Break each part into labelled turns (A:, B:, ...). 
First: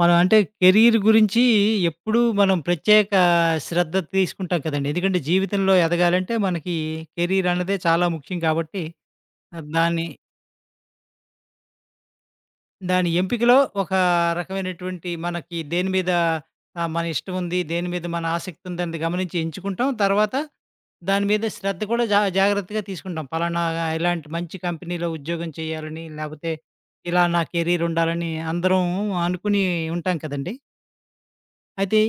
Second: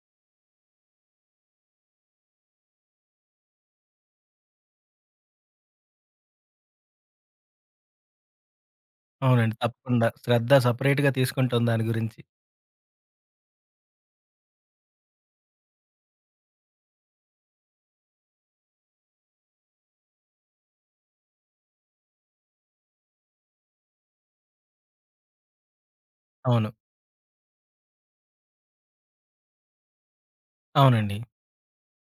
A: మనం అంటే కెరీర్ గురించి ఎప్పుడూ మనం ప్రత్యేక శ్రద్ధ తీసుకుంటాం కదండీ. ఎందుకంటే జీవితంలో ఎదగాలంటే మనకి కెరీర్ అన్నదే చాలా ముఖ్యం కాబట్టి
B: అవునండి.
A: దాని
B: తప్పకుండా. శ్రద్ధ సెపరేట్‌గా తీసుకుంటాం దాని గురించి.
A: దాని ఎంపికలో ఒక రకమైనటువంటి మనకి దేని మీద మన ఇష్టం ఉంది, దేని మీద మన ఆసక్తి ఉందన్నది గమనించి ఎంచుకుంటాం. తర్వాత దాని మీద శ్రద్ధ కూడా జాగ్రత్తగా తీసుకుంటాం. పలానా ఇలాంటి మంచి కంపెనీలో ఉద్యోగం చేయాలని, లేపోతే
B: అవును.
A: ఇలా నా కెరీర్ ఉండాలని అందరం అనుకుని ఉంటాం కదండీ.
B: అవునండి.
A: అయితే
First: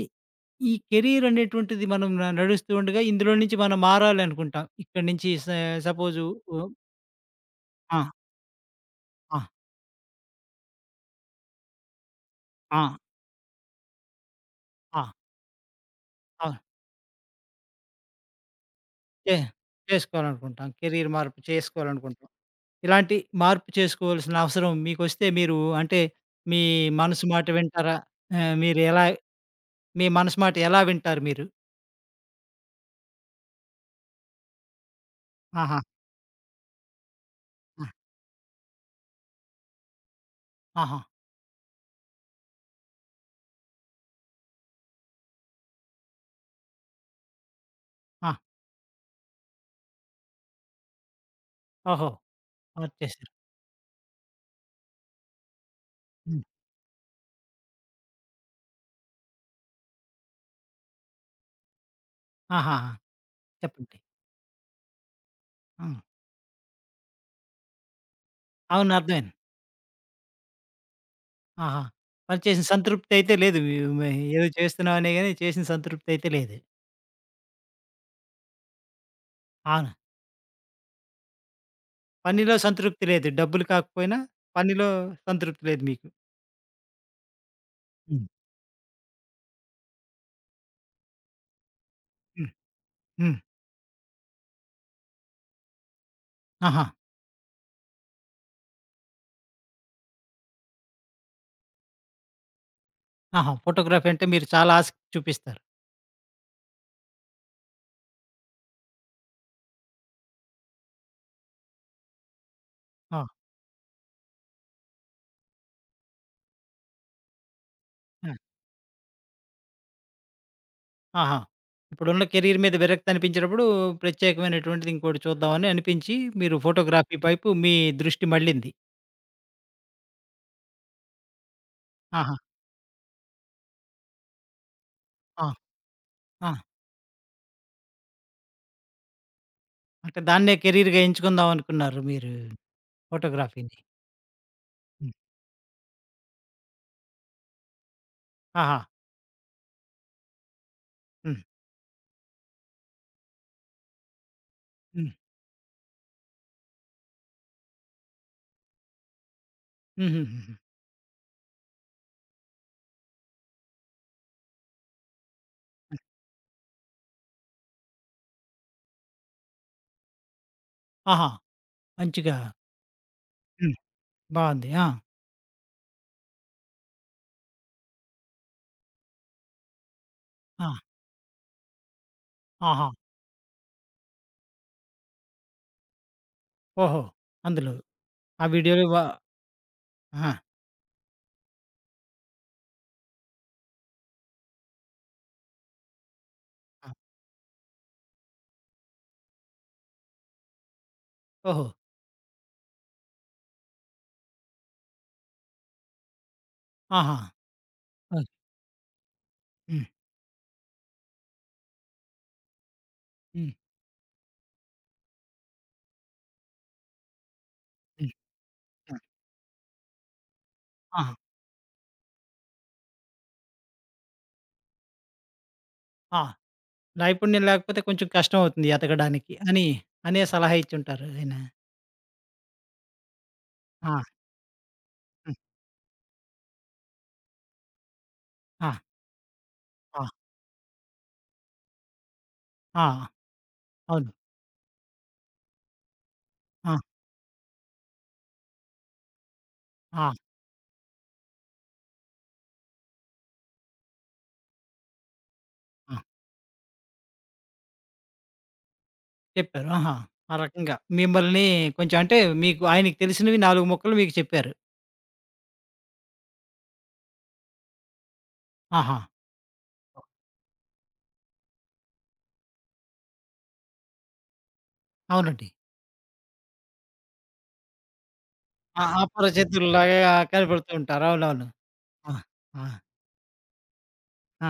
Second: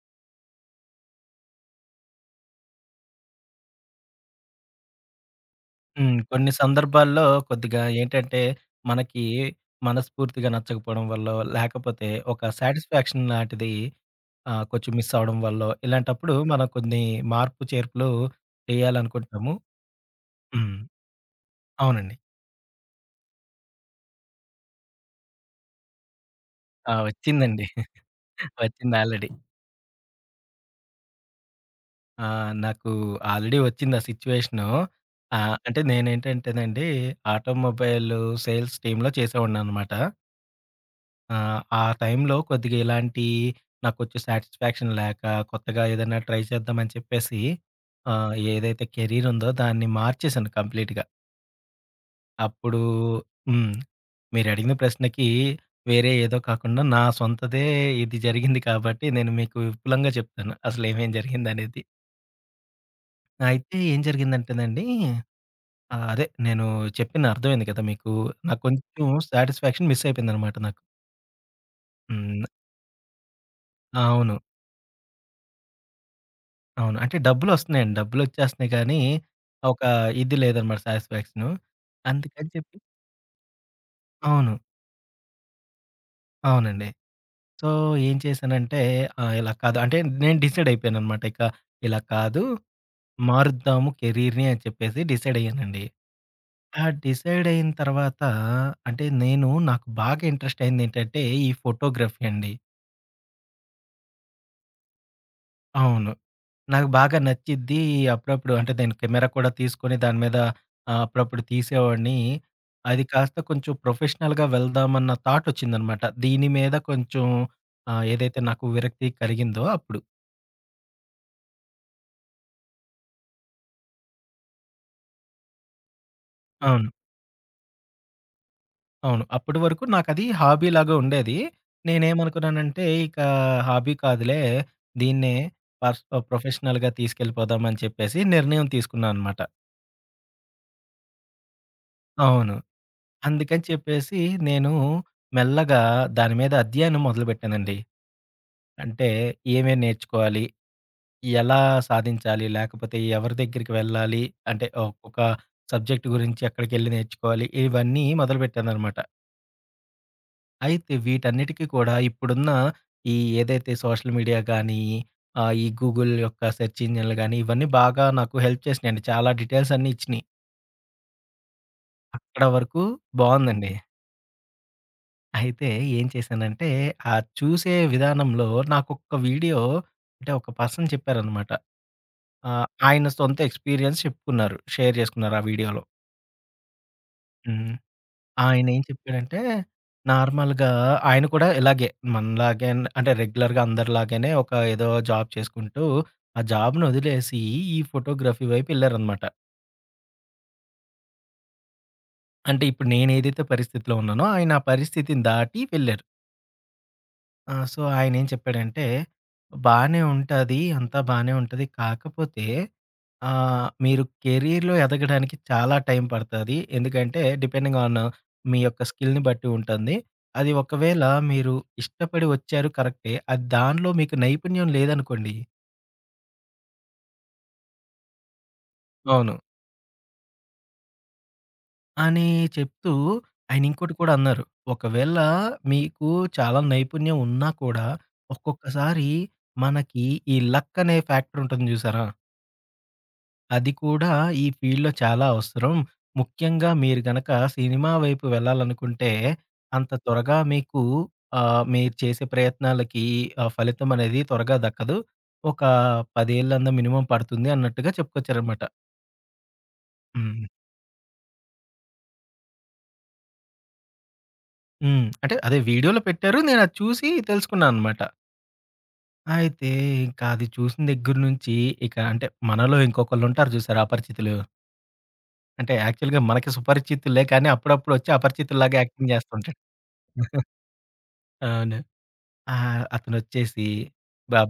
A: ఈ కెరీర్ అనేటువంటిది మనం నడుస్తూ ఉండగా ఇందులో నుంచి మనం మారాలి అనుకుంటాం. ఇక్కడి నుంచి
B: హ్మ్.
A: సపోజు
B: కొన్ని
A: ఓహ్!
B: సందర్భాల్లో కొద్దిగా
A: ఆ!
B: ఏంటంటే, మనకి
A: ఆ!
B: మనస్ఫూర్తిగా నచ్చకపోవడం వల్లో, లేకపోతే ఒక
A: ఆ!
B: సాటిస్ఫాక్షన్ లాంటిది కొంచెం
A: ఆ!
B: మిస్ అవ్వడం వల్లో, ఇలాంటప్పుడు
A: అవును.
B: మనం కొన్ని మార్పు చేర్పులు
A: చే
B: చేయాలనుకుంటాము.
A: చేసుకోవాలనుకుంటాం.
B: హ్మ్.
A: కెరీర్ మార్పు
B: అవునండి.
A: చేసుకోవాలనుకుంటాం. ఇలాంటి మార్పు చేసుకోవాల్సిన అవసరం మీకొస్తే మీరు అంటే మీ
B: ఆ!
A: మనసు మాట
B: వచ్చిందండి.
A: వింటారా? మీరు
B: వచ్చింది
A: ఎలా
B: ఆల్రెడీ.
A: మీ మనసు మాట ఎలా వింటారు మీరు?
B: ఆ! నాకు ఆల్రెడీ వచ్చింది ఆ సిట్యుయేషను.
A: ఆహా!
B: అంటే నేనేంటంటేనండి
A: ఆ!
B: ఆటోమొబైల్ సేల్స్ టీమ్‌లో చేసేవాడిననమాట.
A: ఆహా!
B: ఆ! ఆ టైంలో కొద్దిగా ఇలాంటి నాకొచ్చే సాటిస్ఫాక్షన్ లేక, కొత్తగా ఏదైనా ట్రై చేద్దామని చెప్పేసి
A: ఆ!
B: ఏదైతే కెరీర్ ఉందో దాన్ని మార్చేశాను కంప్లీట్‌గా.
A: ఓహో!
B: అప్పుడు
A: మార్చేసారు.
B: హ్మ్. మీరడిగిన ప్రశ్నకి వేరే ఏదో
A: హ్మ్.
B: కాకుండా నా సొంతదే ఇది జరిగింది కాబట్టి నేను మీకు విపులంగా చెప్తాను. అసలు ఏమేం జరిగిందనేది.
A: ఆహాహా!
B: అయితే
A: చెప్పండి.
B: ఏం జరిగిందంటేనండి
A: హ్మ్.
B: అదే నేను చెప్పిన అర్థమైంది కదా! మీకు నాకు
A: అవును.
B: కొంచెం
A: అర్థమైంది.
B: సాటిస్ఫాక్షన్ మిస్ అయిపోయిందనమాట నాకు.
A: ఆహా! పని
B: హ్మ్.
A: చేసిన సంతృప్తయితే లేదు. మీ మే
B: అవును.
A: ఏదో చేస్తున్నామనే గాని చేసిన సంతృప్తయితే లేదు.
B: అవును. అంటే డబ్బులొస్తున్నాయండి. డబ్బులొచ్చేస్తున్నాయి కానీ, ఒక
A: అవునా?
B: ఇది లేదనమాట సాటిస్ఫాక్షను. అందుకని
A: పనిలో
B: చెప్పి
A: సంతృప్తి లేదు. డబ్బులు కాకపోయినా
B: అవును.
A: పనిలో సంతృప్తి లేదు మీకు.
B: అవునండి. సో, ఏం
A: హ్మ్.
B: చేశానంటే ఇలా కాదు అంటే నేను డిసైడ్ అయిపోయాననమాట. ఇక ఇలా కాదు
A: హ్మ్. హ్మ్.
B: మారుద్దాము కెరీర్‌ని అని చెప్పేసి డిసైడ్ అయ్యానండి. ఆ
A: ఆహా!
B: డిసైడ్ అయిన తర్వాత అంటే నేను నాకు బాగా ఇంట్రెస్ట్ అయిందేంటంటే ఈ ఫోటోగ్రఫీ అండి.
A: ఆహా! ఫోటోగ్రఫీ అంటే మీరు చాలా ఆసక్తి చూపిస్తారు.
B: అవును. నాకు బాగా నచ్చిద్ది. అప్పుడప్పుడు అంటే నేను కెమెరా కూడా తీసుకొని దాని మీద అప్పుడప్పుడు తీసేవాడిని. అది
A: ఆ!
B: కాస్త కొంచెం ప్రొఫెషనల్‌గా వెళ్దామన్న థాటొచ్చిందనమాట. దీని మీద కొంచెం
A: ఆ!
B: ఏదైతే నాకు విరక్తి కలిగిందో అప్పుడు.
A: ఆహా! ఇప్పుడున్న కెరీర్ మీద విరక్తనిపించినప్పుడు ప్రత్యేకమైనటువంటిది ఇంకోటి చూద్దామని అనిపించి మీరు
B: అవును.
A: ఫోటోగ్రఫీ వైపు మీ దృష్టి మళ్ళింది.
B: అవును. అప్పటి వరకు నాకది హాబీలాగా ఉండేది.
A: ఆహా!
B: నేనేమనుకున్నానంటే ఇక హాబీ కాదులే దీన్నే
A: ఆ! ఆ!
B: ప్రొఫెషనల్‌గా తీసుకెళ్ళిపోదామని చెప్పేసి నిర్ణయం తీసుకున్నా అనమాట.
A: అంటే దాన్నే కెరీర్‌గా ఎంచుకుందాం అనుకున్నారు మీరు
B: అవును. అందుకని
A: ఫోటోగ్రఫీని.
B: చెప్పేసి నేను
A: హ్మ్.
B: మెల్లగా దాని మీద అధ్యయనం మొదలుపెట్టానండి.
A: ఆహా!
B: అంటే ఏమేం నేర్చుకోవాలి?
A: హ్మ్.
B: ఎలా సాధించాలి? లేకపోతే ఎవరి దగ్గరికి వెళ్ళాలి? అంటే
A: హ్మ్.
B: ఒక్కొక్క సబ్జెక్ట్ గురించి ఎక్కడికెళ్ళి నేర్చుకోవాలి? ఇవన్నీ మొదలుపెట్టాననమాట.
A: హుహుహుహు.
B: అయితే వీటన్నిటికి కూడా ఇప్పుడున్న ఈ ఏదైతే సోషల్ మీడియా గానీ, ఈ గూగుల్ యొక్క సెర్చ్ ఇంజిన్‌లు గానీ, ఇవన్నీ బాగా నాకు హెల్ప్ చేసినాయండి. చాలా డీటెయిల్స్ అన్నీ ఇచ్చినియి.
A: ఆహా! మంచిగా
B: అక్కడ వరకు బావుందండి.
A: హ్మ్. బావుంది. ఆ!
B: అయితే ఏం చేశానంటే, ఆ చూసే విధానంలో నాకొక్క వీడియో అంటే ఒక
A: ఆ!
B: పర్సన్ చెప్పారనమాట.
A: ఆహా!
B: ఆయన సొంత ఎక్స్‌పీరియన్స్ చెప్పుకున్నారు. షేర్ చేసుకున్నారు ఆ వీడియోలో.
A: ఓహో!
B: హ్మ్.
A: అందులో ఆ
B: ఆయనేం
A: వీడియోలో
B: చెప్పాడంటే,
A: ఆ!
B: నార్మల్‌గా ఆయన కూడా ఇలాగే మనలాగే అంటే రెగ్యులర్‌గా అందరిలాగానే ఒక ఏదో జాబ్ చేసుకుంటూ, ఆ జాబ్‌ని
A: ఆ!
B: వదిలేసి ఈ ఫోటోగ్రఫీ వైపు ఎళ్లారనమాట.
A: ఓహో!
B: అంటే ఇప్పుడు నేనేదైతే పరిస్థితిలో ఉన్నానో ఆయన ఆ పరిస్థితిని దాటి వెళ్లారు.
A: ఆహా!
B: ఆ! సో, ఆయనేం
A: ఓహ్!
B: చెప్పాడంటే,
A: హ్మ్.
B: "బానే ఉంటది. అంతా బానే ఉంటది. కాకపోతే
A: హ్మ్.
B: మీరు కెరీర్‌లో ఎదగడానికి చాలా టైం పడతది. ఎందుకంటే డిపెండింగ్ ఆన్
A: హ్మ్.
B: మీ యొక్క
A: ఆ!
B: స్కిల్‌ని బట్టి ఉంటుంది. అది ఒకవేళ
A: ఆహా!
B: మీరు ఇష్టపడి వచ్చారు కరెక్టే. అది దానిలో మీకు నైపుణ్యం లేదనుకోండి"
A: ఆ! నైపుణ్యం లేకపోతే కొంచెం కష్టం అవుతుంది ఎతకడానికి
B: అవును.
A: అని అనే సలహా ఇచ్చుంటారు ఆయన.
B: అని చెప్తూ ఆయన ఇంకోటి
A: ఆ!
B: కూడా అన్నారు. "ఒకవేళ
A: హ్మ్.
B: మీకు చాలా నైపుణ్యం ఉన్నా కూడా
A: ఆ!
B: ఒక్కొక్కసారి
A: ఆ!
B: మనకి ఈ లక్ అనే ఫ్యాక్టర్ ఉంటుంది చూసారా?"
A: ఆ!
B: అది కూడా
A: అవును.
B: ఈ ఫీల్డ్‌లో చాలా అవసరం. ముఖ్యంగా
A: ఆ!
B: మీరు గనక సినిమా వైపు వెళ్ళాలనుకుంటే, అంత
A: ఆ!
B: త్వరగా మీకు మీరు చేసే ప్రయత్నాలకి ఫలితం అనేది త్వరగా దక్కదు. ఒక
A: ఆ!
B: 10 ఏళ్ళన్నా మినిమమ్ పడుతుంది అన్నట్టుగా చెప్పుకొచ్చారనమాట.
A: చెప్పారు. ఆహా! ఆ
B: హ్మ్.
A: రకంగా మిమ్మల్ని కొంచెం అంటే మీకు ఆయనకి తెలిసినవి నాలుగు ముక్కలు మీకు చెప్పారు.
B: హ్మ్. అంటే అదే వీడియోలో పెట్టారు. నేనది చూసి తెలుసుకున్నా అనమాట.
A: ఆహా!
B: అయితే
A: ఓహ్!
B: ఇంకా అది చూసిన దగ్గర నుంచి ఇక అంటే మనలో ఇంకొకళ్ళుంటారు చూసారా అపరిచితులు.
A: అవునండి.
B: అంటే యాక్చువల్‌గా మనకి సుపరిచితులే కానీ అప్పుడప్పుడొచ్చి అపరిచితుల్లాగా
A: ఆ!
B: యాక్టింగ్ చేస్తుంటాడు.
A: అపరిచితుల్లాగా కనపడుతూ ఉంటారు. అవునవును.
B: అవును.
A: ఆ! ఆ!
B: అతనొచ్చేసి,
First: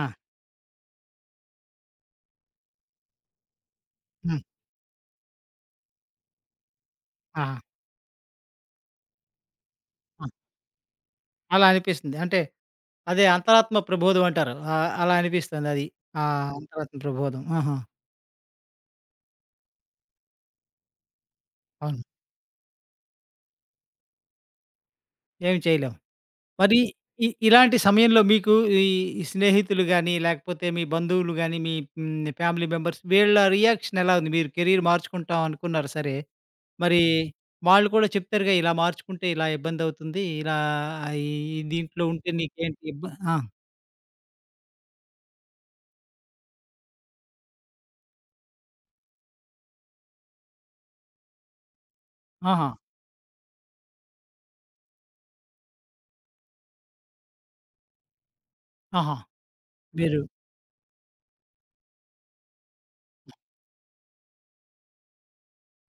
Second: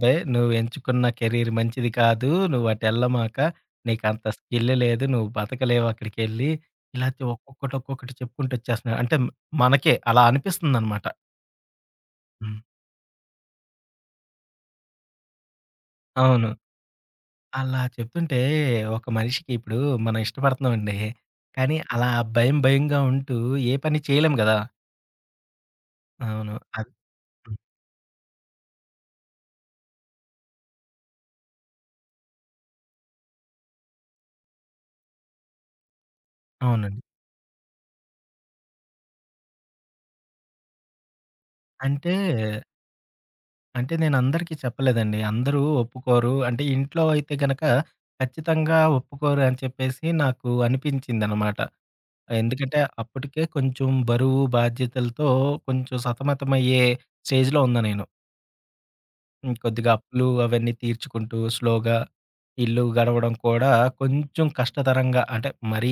A: ఆ!
B: నువ్వెంచుకున్న కెరీర్ మంచిది కాదు. నువ్వటెళ్ళమాక. నీకంత
A: హ్మ్.
B: స్కిల్ లేదు. నువ్వు బతకలేవక్కడికెళ్ళి." ఇలా
A: ఆ!
B: ఒక్కొక్కటి, ఒక్కొక్కటి చెప్పుకుంటొచ్చేస్తున్నాడు. అంటే మనకే అలా
A: ఆ!
B: అనిపిస్తుందనమాట.
A: అలా అనిపిస్తుంది. అంటే
B: హ్మ్.
A: అదే అంతరాత్మ ప్రబోధం అంటారు. అలా అనిపిస్తుందది. ఆ
B: అవును.
A: అంతరాత్మ ప్రబోధం. ఆహా!
B: అలా చెప్తుంటే ఒక మనిషికి ఇప్పుడు మనం ఇష్టపడుతున్నామండి. కానీ
A: అవును.
B: అలా భయం, భయంగా ఉంటూ ఏ పని చేయలేం గదా!
A: ఏమి చేయలేం.
B: అవును.
A: మరి
B: అది హ్మ్.
A: ఇలాంటి సమయంలో మీకు ఈ ఈ స్నేహితులు గాని, లేకపోతే మీ బంధువులు గాని, మీ ఫ్యామిలీ మెంబర్స్ వీళ్ళ రియాక్షన్ ఎలా ఉంది? మీరు కెరీర్ మార్చుకుంటాం అనుకున్నారు సరే.
B: అవునండి.
A: మరి వాళ్ళు కూడా చెప్తారుగా ఇలా మార్చుకుంటే ఇలా ఇబ్బందవుతుంది. ఇలా ఈ దీంట్లో
B: అంటే
A: ఉంటే నీకేంటి ఇబ్బ ఆ!
B: అంటే నేనందరికీ చెప్పలేదండి. అందరూ ఒప్పుకోరు. అంటే ఇంట్లో అయితే గనక ఖచ్చితంగా ఒప్పుకోరు అని చెప్పేసి నాకు అనిపించిందనమాట.
A: ఆహా!
B: ఎందుకంటే అప్పటికే కొంచెం బరువు, బాధ్యతలతో కొంచెం సతమతమయ్యే స్టేజ్‌లో ఉన్నా నేను.
A: ఆహా!
B: హ్మ్. కొద్దిగా
A: మీరు
B: అప్పులు అవన్నీ తీర్చుకుంటూ స్లోగా ఇల్లు గడవడం కూడా కొంచెం కష్టతరంగా అంటే మరీ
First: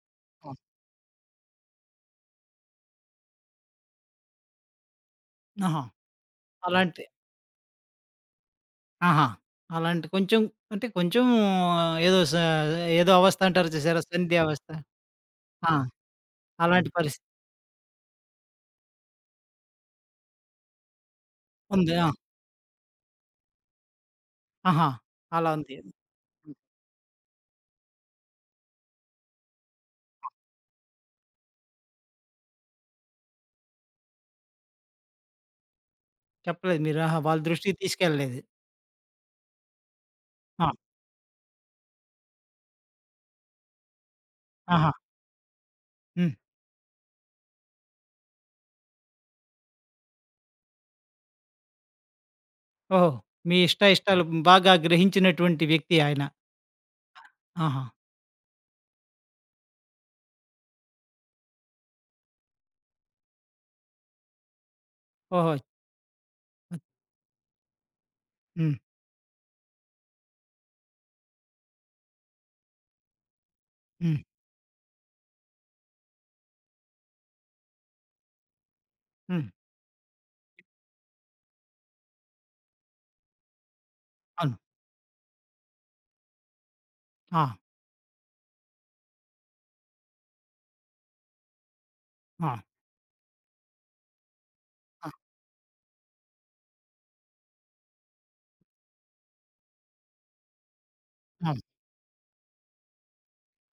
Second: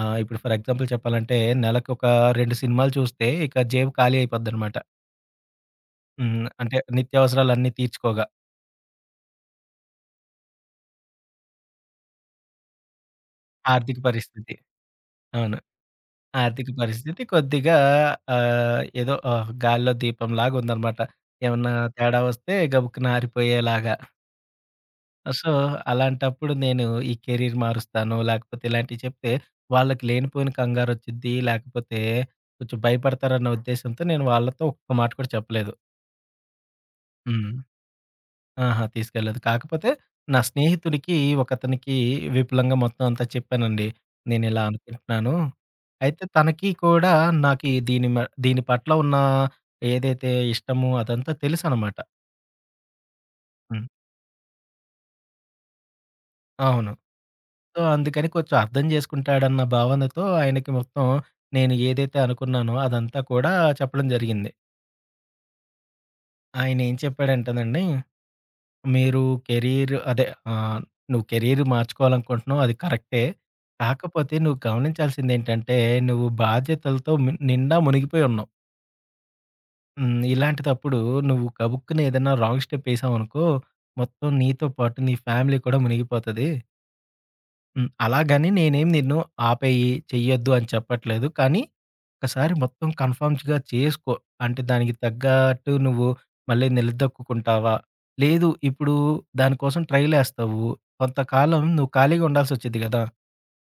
B: ఇప్పుడు
A: ఆ!
B: ఫర్ ఎగ్జాంపుల్ చెప్పాలంటే నెలకొక 2 సినిమాలు చూస్తే ఇక జేబు ఖాళీ అయిపోద్దనమాట.
A: ఆహా!
B: హ్మ్. అంటే
A: అలాంటి
B: నిత్యావసరాలన్నీ తీర్చుకోగా
A: ఆహా! అలాంటి కొంచెం అంటే కొంచెం ఏదో ఏదో అవస్థ అంటారు
B: ఆర్థిక
A: చూసారా? సంధ్య
B: పరిస్థితి.
A: అవస్థ.
B: అవును.
A: ఆ!
B: ఆర్థిక
A: అలాంటి
B: పరిస్థితి
A: పరిస్థితి
B: కొద్దిగా ఏదో గాల్లో దీపంలాగా ఉందనమాట. ఏమన్నా
A: ఉంది. ఆ!
B: తేడా వస్తే గబుక్కున ఆరిపోయేలాగా.
A: ఆహా!
B: సో,
A: అలా ఉంది.
B: అలాంటప్పుడు నేను ఈ కెరీర్ మారుస్తాను, లేకపోతే ఇలాంటివి చెప్తే వాళ్ళకి లేనిపోయిన కంగారొచ్చిద్ది, లేకపోతే కొంచెం భయపడతారన్న ఉద్దేశంతో నేను వాళ్ళతో ఒక్క మాట కూడా చెప్పలేదు.
A: చెప్పలేదు మీరు. ఆహా! వాళ్ళ
B: హ్మ్.
A: దృష్టికి తీసుకెళ్ళలేదు.
B: ఆహా! తీసుకెళ్ళలేదు. కాకపోతే నా
A: ఆ!
B: స్నేహితుడికి ఒకతనికి విపులంగా మొత్తం అంతా చెప్పానండి. నేనిలా
A: ఆహా!
B: అనుకుంటున్నాను. అయితే
A: హ్మ్.
B: తనకి కూడా నాకి దీని పట్ల ఉన్న ఏదైతే ఇష్టమో అదంతా తెలుసనమాట.
A: ఓహో! మీ
B: హ్మ్.
A: ఇష్టాలు బాగా గ్రహించినటువంటి వ్యక్తి ఆయన.
B: అవును. సో,
A: ఆహా!
B: అందుకని కొంచెం అర్థం చేసుకుంటాడన్న భావనతో ఆయనకి మొత్తం నేను ఏదైతే అనుకున్నానో అదంతా కూడా చెప్పడం జరిగింది.
A: ఓహో!
B: ఆయనేం చెప్పాడంటేనండి
A: హ్మ్.
B: మీరు కెరీర్ అదే ఆహ్, నువ్వు కెరీర్ మార్చుకోవాలనుకుంటున్నావు అది కరెక్టే.
A: హ్మ్.
B: కాకపోతే నువ్వు గమనించాల్సిందేంటంటే, నువ్వు బాధ్యతలతో నిండా మునిగిపోయి ఉన్నావు.
A: హ్మ్.
B: హ్మ్. ఇలాంటిదప్పుడు నువ్వు గబుక్కున ఏదైనా రాంగ్ స్టెప్ ఏసావనుకో, మొత్తం
A: అవును.
B: నీతో పాటు నీ ఫ్యామిలీ కూడా మునిగిపోతది.
A: ఆ!
B: హ్మ్. అలాగని నేనేం నిన్ను ఆపేయి, చెయ్యొద్దు అని చెప్పట్లేదు. కానీ,
A: ఆ!
B: ఒక్కసారి మొత్తం కన్ఫర్మ్స్‌గా చేసుకో. అంటే దానికి
A: ఆ!
B: తగ్గట్టు నువ్వు మళ్ళీ నిలదొక్కుకుంటావా? లేదు ఇప్పుడు దానికోసం ట్రైలేస్తావు.
A: అవును.
B: కొంతకాలం నువ్వు ఖాళీగా ఉండాల్సొచ్చిద్ది గదా!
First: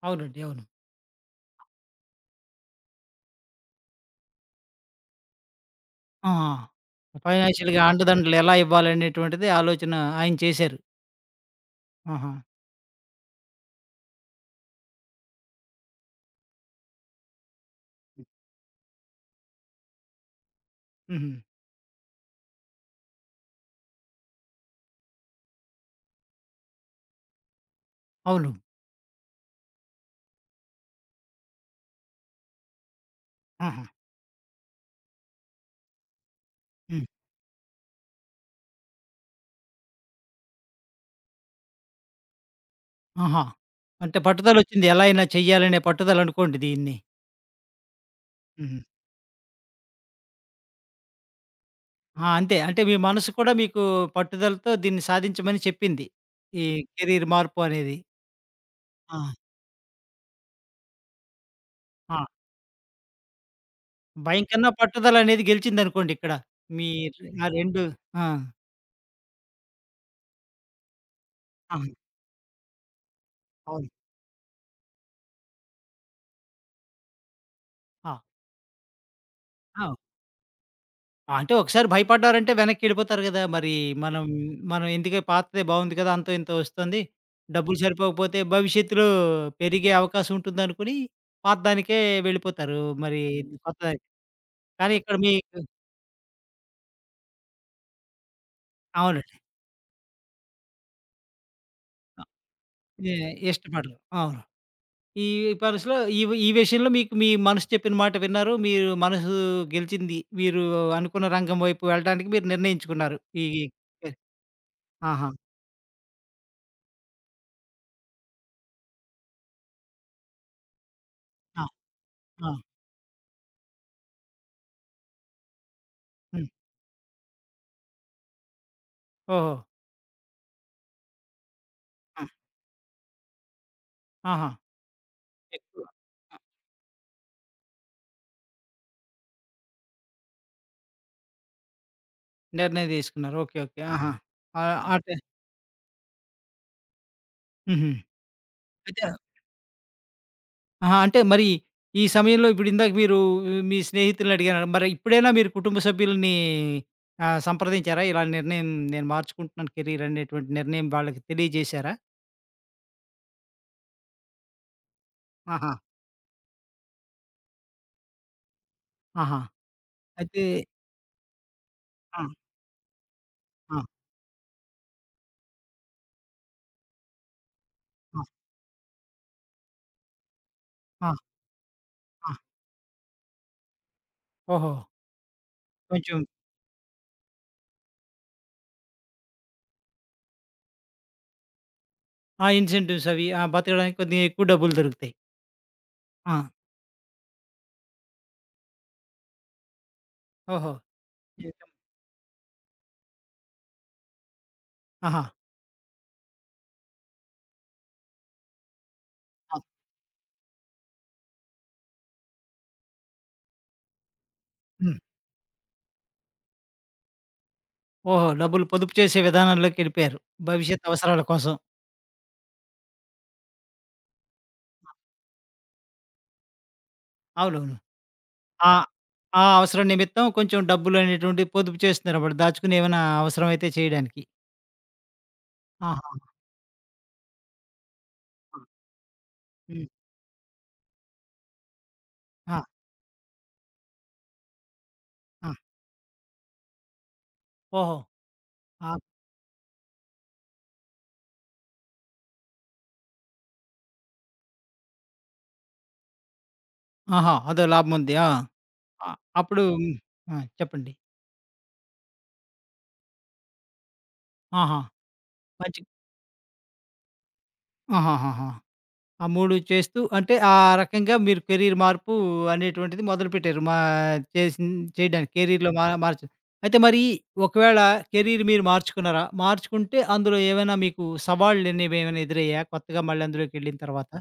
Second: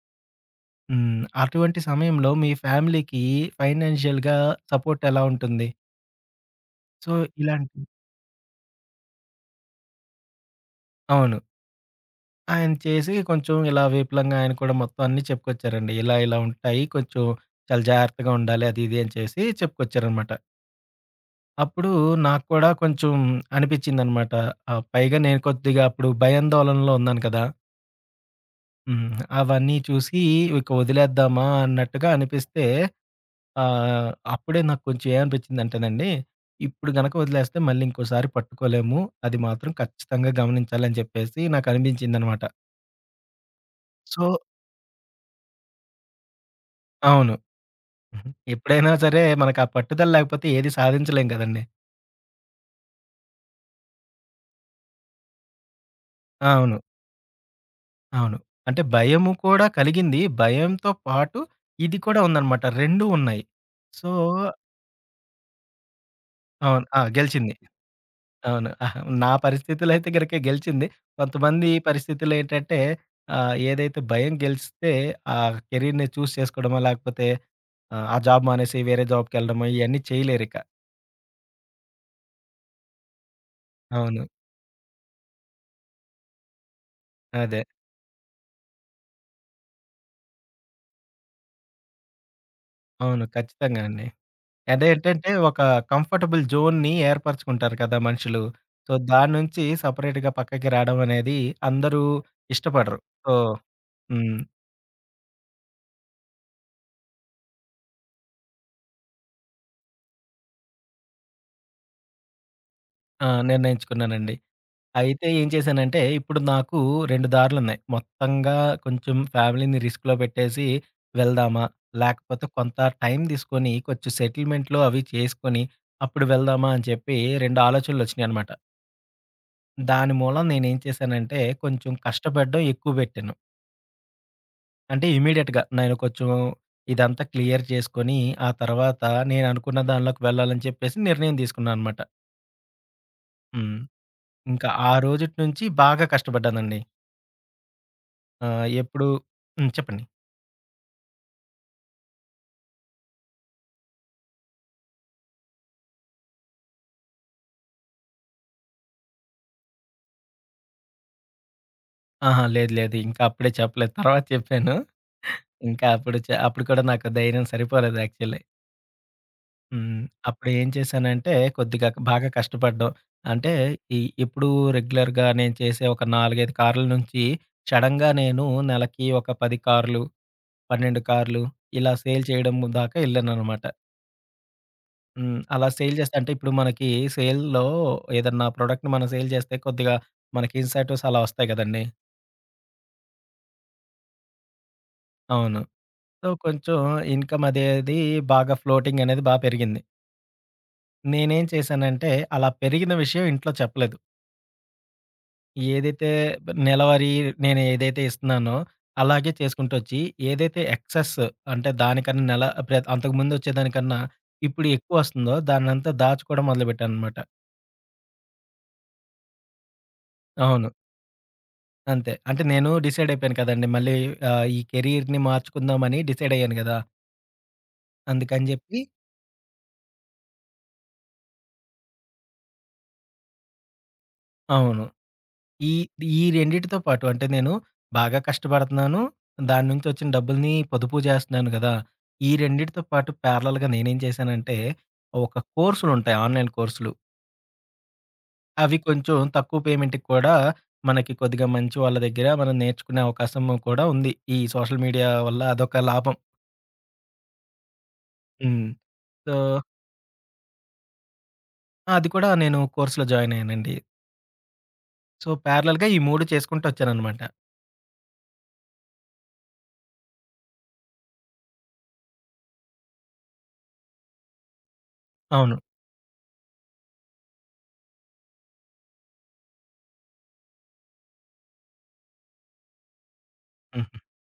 A: అవునండి. అవును.
B: హ్మ్. అటువంటి సమయంలో మీ ఫ్యామిలీకి ఫైనాన్షియల్‌గా సపోర్ట్ ఎలా ఉంటుంది?
A: ఆ!
B: సో, ఇలాంటి
A: ఫైనాన్షియల్‌గా అండదండలు ఎలా ఇవ్వాలనేటువంటిది ఆలోచన ఆయన చేశారు.
B: అవును.
A: ఆహా!
B: ఆయన చేసి కొంచెం ఇలా విపులంగా ఆయన కూడా మొత్తం అన్నీ చెప్పుకొచ్చారండి. ఇలా ఇలా ఉంటాయి. కొంచెం చాలా జాగ్రత్తగా ఉండాలి. అది ఇది అని చేసి చెప్పుకొచ్చారనమాట.
A: హుహు.
B: అప్పుడు నాకు కూడా కొంచెం అనిపించిందనమాట. పైగా నేను కొద్దిగా అప్పుడు భయాందోళనలో ఉన్నాను కదా!
A: అవును.
B: హ్మ్. అవన్నీ చూసి ఇక వదిలేద్దామా అన్నట్టుగా అనిపిస్తే
A: ఆహా!
B: అప్పుడే నాకు కొంచెం ఏమనిపించిందంటేనండి. ఇప్పుడు
A: హ్మ్.
B: గనక వదిలేస్తే మళ్ళీ ఇంకోసారి పట్టుకోలేము. అది మాత్రం ఖచ్చితంగా గమనించాలని చెప్పేసి నాకు అనిపించిందనమాట.
A: ఆహా! అంటే
B: సో
A: పట్టుదలొచ్చింది. ఎలా అయినా చెయ్యాలనే పట్టుదలనుకోండి దీన్ని.
B: అవును.
A: హ్మ్.
B: ఎప్పుడైనా సరే మనకు ఆ పట్టుదల లేకపోతే ఏది సాధించలేం కదండీ.
A: ఆ! అంతే. అంటే మీ మనసు కూడా మీకు పట్టుదలతో దీన్ని సాధించమని చెప్పింది.
B: ఆ!
A: ఈ
B: అవును.
A: కెరీర్ మార్పు అనేది.
B: అవును. అంటే
A: ఆ!
B: భయము కూడా కలిగింది. భయంతో పాటు ఇది
A: ఆ!
B: కూడా ఉందనమాట. 2 ఉన్నాయి. సో
A: భయం కన్నా పట్టుదలనేది గెలిచిందనుకోండిక్కడ.
B: అవును.
A: మీ
B: ఆ!
A: ఆ
B: గెలిచింది.
A: 2 ఆ!
B: అవును. అహా! నా పరిస్థితులో అయితే గనక గెలిచింది. కొంతమంది
A: ఆ!
B: పరిస్థితుల్లో ఏంటంటే
A: అవును.
B: ఏదైతే భయం గెలిస్తే ఆ కెరీర్‌ని చేసుకోవడమో లేకపోతే ఆ
A: ఆ!
B: జాబ్ మానేసి వేరే జాబ్‌కెళ్ళడమో
A: ఆ!
B: ఇయన్నీ చేయలేరిక.
A: ఆ, అంటే ఒకసారి భయపడ్డారంటే వెనక్కెళ్ళిపోతారు గదా! మరి
B: అవును.
A: మనం మనం ఎందుకే పాతదే బావుంది కదా! అంతో ఇంతో వస్తుంది.
B: అదే.
A: డబ్బులు సరిపోకపోతే భవిష్యత్తులో పెరిగే అవకాశం ఉంటుందనుకుని పాతదానికే వెళ్ళిపోతారు. మరి
B: అవును. ఖచ్చితంగా
A: కొత్తదానికి.
B: అండి.
A: కానీ ఇక్కడ
B: అదేంటంటే ఒక
A: మీకు
B: కంఫర్టబుల్ జోన్‌ని ఏర్పరచుకుంటారు కదా! మనుషులు. సో, దాని
A: అవునండి.
B: నుంచి సెపరేట్‌గా పక్కకి రావడం అనేది అందరూ
A: ఆహ్,
B: ఇష్టపడరు.
A: ఇ
B: సో
A: ఇష్టపడరు.
B: హ్మ్.
A: అవును. ఈ పరస్‌లో ఈ ఈ విషయంలో మీకు మీ మనసు చెప్పిన మాట విన్నారు. మీరు మనసు గెలిచింది. మీరు అనుకున్న రంగం వైపు వెళ్ళడానికి మీరు నిర్ణయించుకున్నారు.
B: ఆ!
A: ఈ
B: నిర్ణయించుకున్నానండి. అయితే
A: ఆహా!
B: ఏం చేశానంటే, ఇప్పుడు నాకు 2 దారులున్నాయి. మొత్తంగా కొంచెం ఫ్యామిలీని రిస్క్‌లో పెట్టేసి
A: ఆ!
B: వెళ్దామా? లేకపోతే
A: ఆ!
B: కొంత టైం తీసుకొని కొంచెం సెటిల్‌మెంట్‌లు అవి చేసుకొని అప్పుడు
A: హ్మ్.
B: వెళ్దామా అని చెప్పి 2 ఆలోచనలొచ్చినాయనమాట.
A: ఓహో!
B: దాని మూలం నేనేం చేశానంటే కొంచెం
A: ఆ!
B: కష్టపడడం ఎక్కువ పెట్టాను.
A: ఆహా!
B: అంటే ఇమ్మీడియేట్‌గా
A: ఎక్కువ
B: నేను కొంచెం
A: ఆ!
B: ఇదంతా క్లియర్ చేసుకొని, ఆ తర్వాత నేను అనుకున్న దానిలోకి వెళ్ళాలని చెప్పేసి నిర్ణయం తీసుకున్నాననమాట.
A: నిర్ణయం తీసుకున్నారు. ఓకే.
B: హ్మ్.
A: ఓకే. ఆ! ఆహా!
B: ఇంకా ఆ
A: ఆ టై
B: రోజుటి నుంచి బాగా కష్టపడ్డానండి.
A: హుహు. అయితే
B: ఎప్పుడు హ్మ్. చెప్పండి.
A: ఆహా! అంటే మరి ఈ సమయంలో ఇప్పుడు ఇందాక మీరు మీ స్నేహితుల్ని అడిగారు. మరి ఇప్పుడైనా మీరు కుటుంబ సభ్యులని సంప్రదించారా? ఇలా నిర్ణయం నేను మార్చుకుంటున్నాను కెరీర్ అనేటువంటి నిర్ణయం వాళ్ళకి తెలియజేశారా?
B: అహా! లేదు, లేదు. ఇంకా అప్పుడే చెప్పలేదు. తర్వాత చెప్పాను.
A: ఆహా!
B: ఇంకా అప్పుడు అప్పుడు కూడా నాకు ధైర్యం సరిపోలేదు యాక్చువల్లీ.
A: ఆహా!
B: హ్మ్.
A: అయితే
B: అప్పుడు ఏం చేశానంటే కొద్దిగా
A: ఆ!
B: బాగా కష్టపడ్డం. అంటే
A: ఆ!
B: ఈ ఇప్పుడు రెగ్యులర్‌గా నేను చేసే ఒక 4, 5 కార్ల నుంచి సడెన్‌గా
A: ఆ!
B: నేను నెలకి ఒక 10 కార్లు 12
A: ఆ!
B: కార్లు ఇలా సేల్
A: ఆ!
B: చేయడం దాకా ఎళ్ళాననమాట.
A: ఓహో!
B: హ్మ్. అలా సేల్ చేస్తే
A: కొంచెం
B: అంటే ఇప్పుడు మనకి సేల్‌లో ఏదన్నా ప్రొడక్ట్‌ని మనం సేల్ చేస్తే కొద్దిగా మనకి ఇన్సెంటివ్స్ అలా వస్తాయి కదండీ!
A: ఆ ఇన్సెంటివ్స్ అవి ఆ! బతకడానికి కొద్దిగా ఎక్కువ డబ్బులు దొరుకుతాయి.
B: అవును. సో,
A: ఆ!
B: కొంచెం ఇన్‌కమ్ అదేది బాగా ఫ్లోటింగ్ అనేది పెరిగింది.
A: ఓహో!
B: నేనేం
A: ఇన్‌కమ్
B: చేశానంటే అలా పెరిగిన విషయం ఇంట్లో చెప్పలేదు.
A: ఆహా!
B: ఏదైతే నెలవారీ నేను ఏదైతే ఇస్తున్నానో అలాగే
A: ఆ!
B: చేసుకుంటొచ్చి ఏదైతే ఎక్సెస్ అంటే దానికన్నా నెల అంతకుముందు వచ్చేదానికన్నా ఇప్పుడు ఎక్కువ
A: హ్మ్.
B: వస్తుందో దాన్నంతా దాచుకోవడం మొదలుపెట్టాననమాట.
A: ఓహో! డబ్బులు పొదుపు చేసే విధానంలోకెళ్ళిపోయారు.
B: అవును.
A: భవిష్యత్ అవసరాల కోసం.
B: అంతే. అంటే నేను డిసైడ్ అయిపోయాను కదండీ! మళ్ళీ ఈ కెరియర్‌ని మార్చుకుందామని డిసైడ్ అయ్యాను గదా!
A: అవునవును.
B: అందుకని
A: ఆ!
B: జెప్పి
A: ఆ అవసరం నిమిత్తం కొంచెం డబ్బులు అనేటువంటివి పొదుపు చేస్తున్నారన్నమాట. దాచుకుని ఏమైనా అవసరం అయితే చేయడానికి.
B: అవును. ఈ
A: ఆహా!
B: ఈ రెండిటితో పాటు అంటే నేను బాగా
A: ఆ!
B: కష్టపడుతున్నాను. దాని నుంచి
A: హ్మ్.
B: వచ్చిన డబ్బుల్ని పొదుపు జేస్తున్నాను గదా! ఈ
A: ఆ!
B: రెండిటితో పాటు ప్యారలల్‌గా నేనేం చేశానంటే, ఒక
A: ఆ!
B: కోర్సులుంటాయి ఆన్‌లైన్ కోర్సులు.
A: ఓహో!
B: అవి
A: ఆ!
B: కొంచెం తక్కువ పేమెంట్‌కి కూడా మనకి కొద్దిగా మంచి వాళ్ళ దగ్గర మనం నేర్చుకునే అవకాశం కూడా ఉంది. ఈ సోషల్ మీడియా వల్ల అదొక లాభం.
A: ఆహా! అదో లాభం ఉంది. ఆ!
B: హ్మ్.
A: ఆ!
B: సో
A: అప్పుడు హ్మ్. ఆ! చెప్పండి.
B: ఆ! అది కూడా నేను కోర్స్‌లో జాయిన్ అయ్యానండి.
A: ఆహా!
B: సో,
A: మంచి
B: ప్యారలెల్‌గా ఈ 3 చేసుకుంటూ వచ్చాననమాట.
A: ఆహాహాహా! ఆ 3 చేస్తూ అంటే ఆ రకంగా మీరు కెరీర్ మార్పు అనేటువంటిది మొదలుపెట్టారు. మా చేసిన్ చేయడానికి
B: అవును.
A: కెరీర్‌లో మా మార్చు అయితే మరి ఒకవేళ కెరీర్ మీరు మార్చుకున్నారా? మార్చుకుంటే అందులో ఏమైనా మీకు సవాళ్ళనేవేమైనా ఎదురయ్యాయా? కొత్తగా మళ్ళీ అందులోకెళ్ళిన
B: హ్మ్.
A: తర్వాత?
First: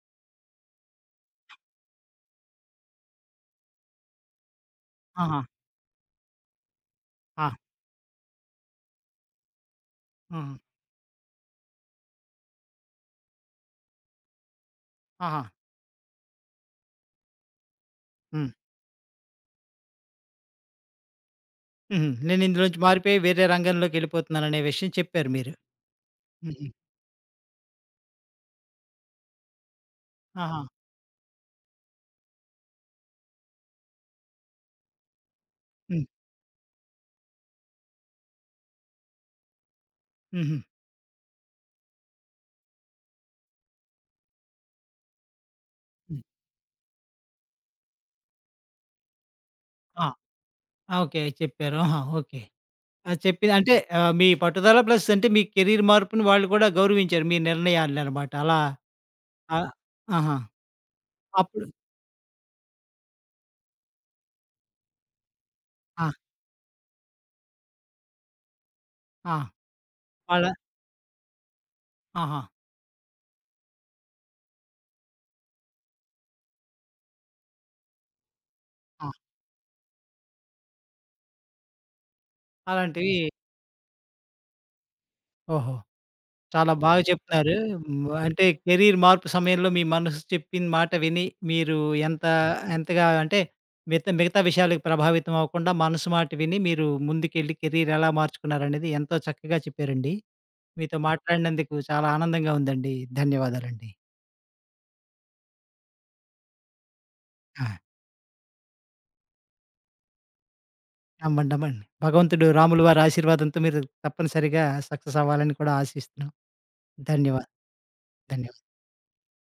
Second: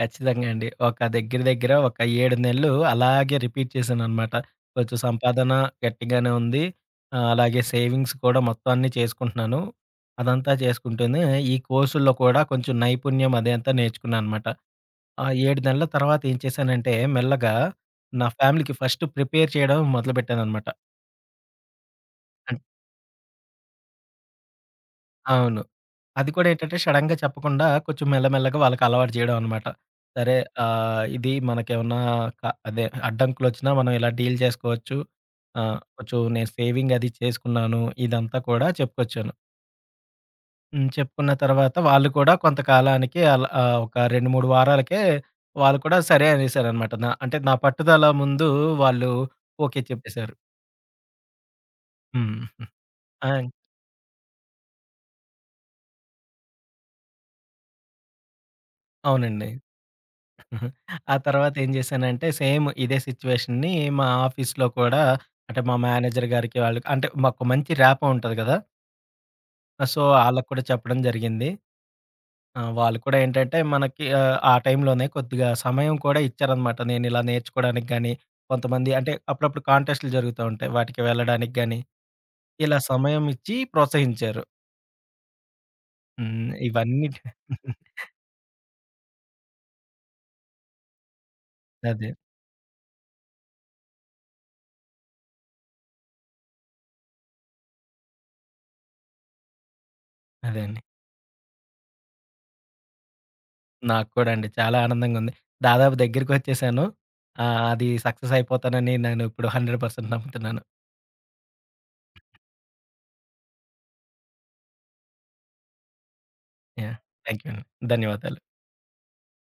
B: ఖచ్చితంగా అండి. ఒక దగ్గర దగ్గర ఒక 7 నెలలు అలాగే రిపీట్ చేశాననమాట. కొంచెం
A: ఆహా!
B: సంపాదన గట్టిగానే ఉంది.
A: ఆ!
B: అలాగే సేవింగ్స్ కూడా మొత్తం అన్నీ చేసుకుంటున్నాను. అదంతా
A: ఆహా!
B: చేసుకుంటూనే ఈ కోర్సుల్లో కూడా కొంచెం నైపుణ్యం అదే అంతా నేర్చుకున్నాననమాట. ఆ
A: ఆహా!
B: 7 నెలల తర్వాత ఏం చేశానంటే మెల్లగా నా
A: హ్మ్.
B: ఫ్యామిలీకి ఫస్ట్ ప్రిపేర్ చేయడం మొదలుపెట్టాననమాట.
A: హుహు. నేను
B: అన్
A: ఇందులోంచి మారిపోయి వేరే రంగంలోకెళ్ళిపోతున్నాననే విషయం చెప్పారు మీరు.
B: అవును. అది కూడా
A: హుహు.
B: ఏంటంటే సడెన్‌గా చెప్పకుండా కొంచెం మెల్లమెల్లగా వాళ్ళకలవాటు చేయడం అనమాట. సరే
A: ఆహా!
B: ఇది మనకేమన్నా క అదే అడ్డంకులొచ్చినా మనం ఇలా డీల్ చేసుకోవచ్చు.
A: హ్మ్.
B: కొంచెం నేను సేవింగ్ అది చేసుకున్నాను. ఇదంతా కూడా చెప్పుకొచ్చాను.
A: హుహు.
B: హ్మ్. చెప్పుకున్న తర్వాత వాళ్ళు కూడా కొంతకాలానికి అలా ఒక 2, 3 వారాలకే వాళ్ళు కూడా
A: హ్మ్.
B: సరే అనేసారనమాట. నా పట్టుదల ముందు వాళ్ళు ఓకే
A: ఆ!
B: చెప్పేసారు.
A: ఆ! ఓకే. చెప్పారు. ఆహా!
B: హ్మ్.
A: ఓకే. ఆ!
B: ఆ!
A: చెప్పింది అంటే మీ పట్టుదల ప్లస్ అంటే మీ కెరీర్ మార్పుని వాళ్ళు కూడా గౌరవించారు. మీ నిర్ణయాలనమాట. అలా
B: అవునండి.
A: ఆహ్, ఆహా!
B: హుహు. ఆ తర్వాత
A: అప్పుడు
B: ఏం జేశానంటే, సేమ్ ఇదే సిట్యుయేషన్‌ని మా ఆఫీస్‌లో కూడా అంటే, మా
A: ఆ!
B: మేనేజర్ గారికి వాళ్ళకి అంటే, మాకు మంచి ర్యాపో ఉంటది గదా!
A: ఆ!
B: సో,
A: వాళ్ళ
B: ఆళ్ళకి కూడా చెప్పడం జరిగింది.
A: ఆహా!
B: వాళ్ళు కూడా ఏంటంటే, మనకి ఆ టైంలోనే కొద్దిగా సమయం కూడా ఇచ్చారనమాట. నేనిలా నేర్చుకోవడానికి గానీ, కొంతమంది
A: ఆ!
B: అంటే, అప్పుడప్పుడు కాంటెస్ట్‌లు జరుగుతా ఉంటాయి. వాటికి వెళ్ళడానికి గానీ, ఇలా
A: అలాంటివి
B: సమయం ఇచ్చి ప్రోత్సహించారు.
A: ఓహో!
B: హ్మ్.
A: చాలా బాగా
B: ఇవన్నీ
A: చెప్తున్నారు. హ్మ్. అంటే కెరీర్ మార్పు సమయంలో మీ మనసు చెప్పిన మాట విని మీరు
B: అదే.
A: ఎంత ఎంతగా అంటే మిగతా మిగతా విషయాలకు ప్రభావితం అవ్వకుండా మనసు మాట విని మీరు ముందుకెళ్ళి కెరీర్ ఎలా మార్చుకున్నారనేది ఎంతో చక్కగా చెప్పారండి.
B: అదే అండి.
A: మీతో మాట్లాడినందుకు చాలా ఆనందంగా ఉందండి. ధన్యవాదాలండి.
B: నాకు కూడా అండి. చాలా ఆనందంగా ఉంది. దాదాపు దగ్గరికొచ్చేసాను.
A: ఆ!
B: అది సక్సెస్ అయిపోతానని నేను ఇప్పుడు 100% నమ్ముతున్నాను.
A: నమ్మండి. నమ్మండి. భగవంతుడు రాముల వారి ఆశీర్వాదంతో మీరు తప్పనిసరిగా సక్సెస్ అవ్వాలని కూడా ఆశిస్తున్నాం.
B: యాహ్! థాంక్యూ
A: ధన్యవాదాలు.
B: అండి. ధన్యవాదాలు.
A: ధన్యవాదాలు.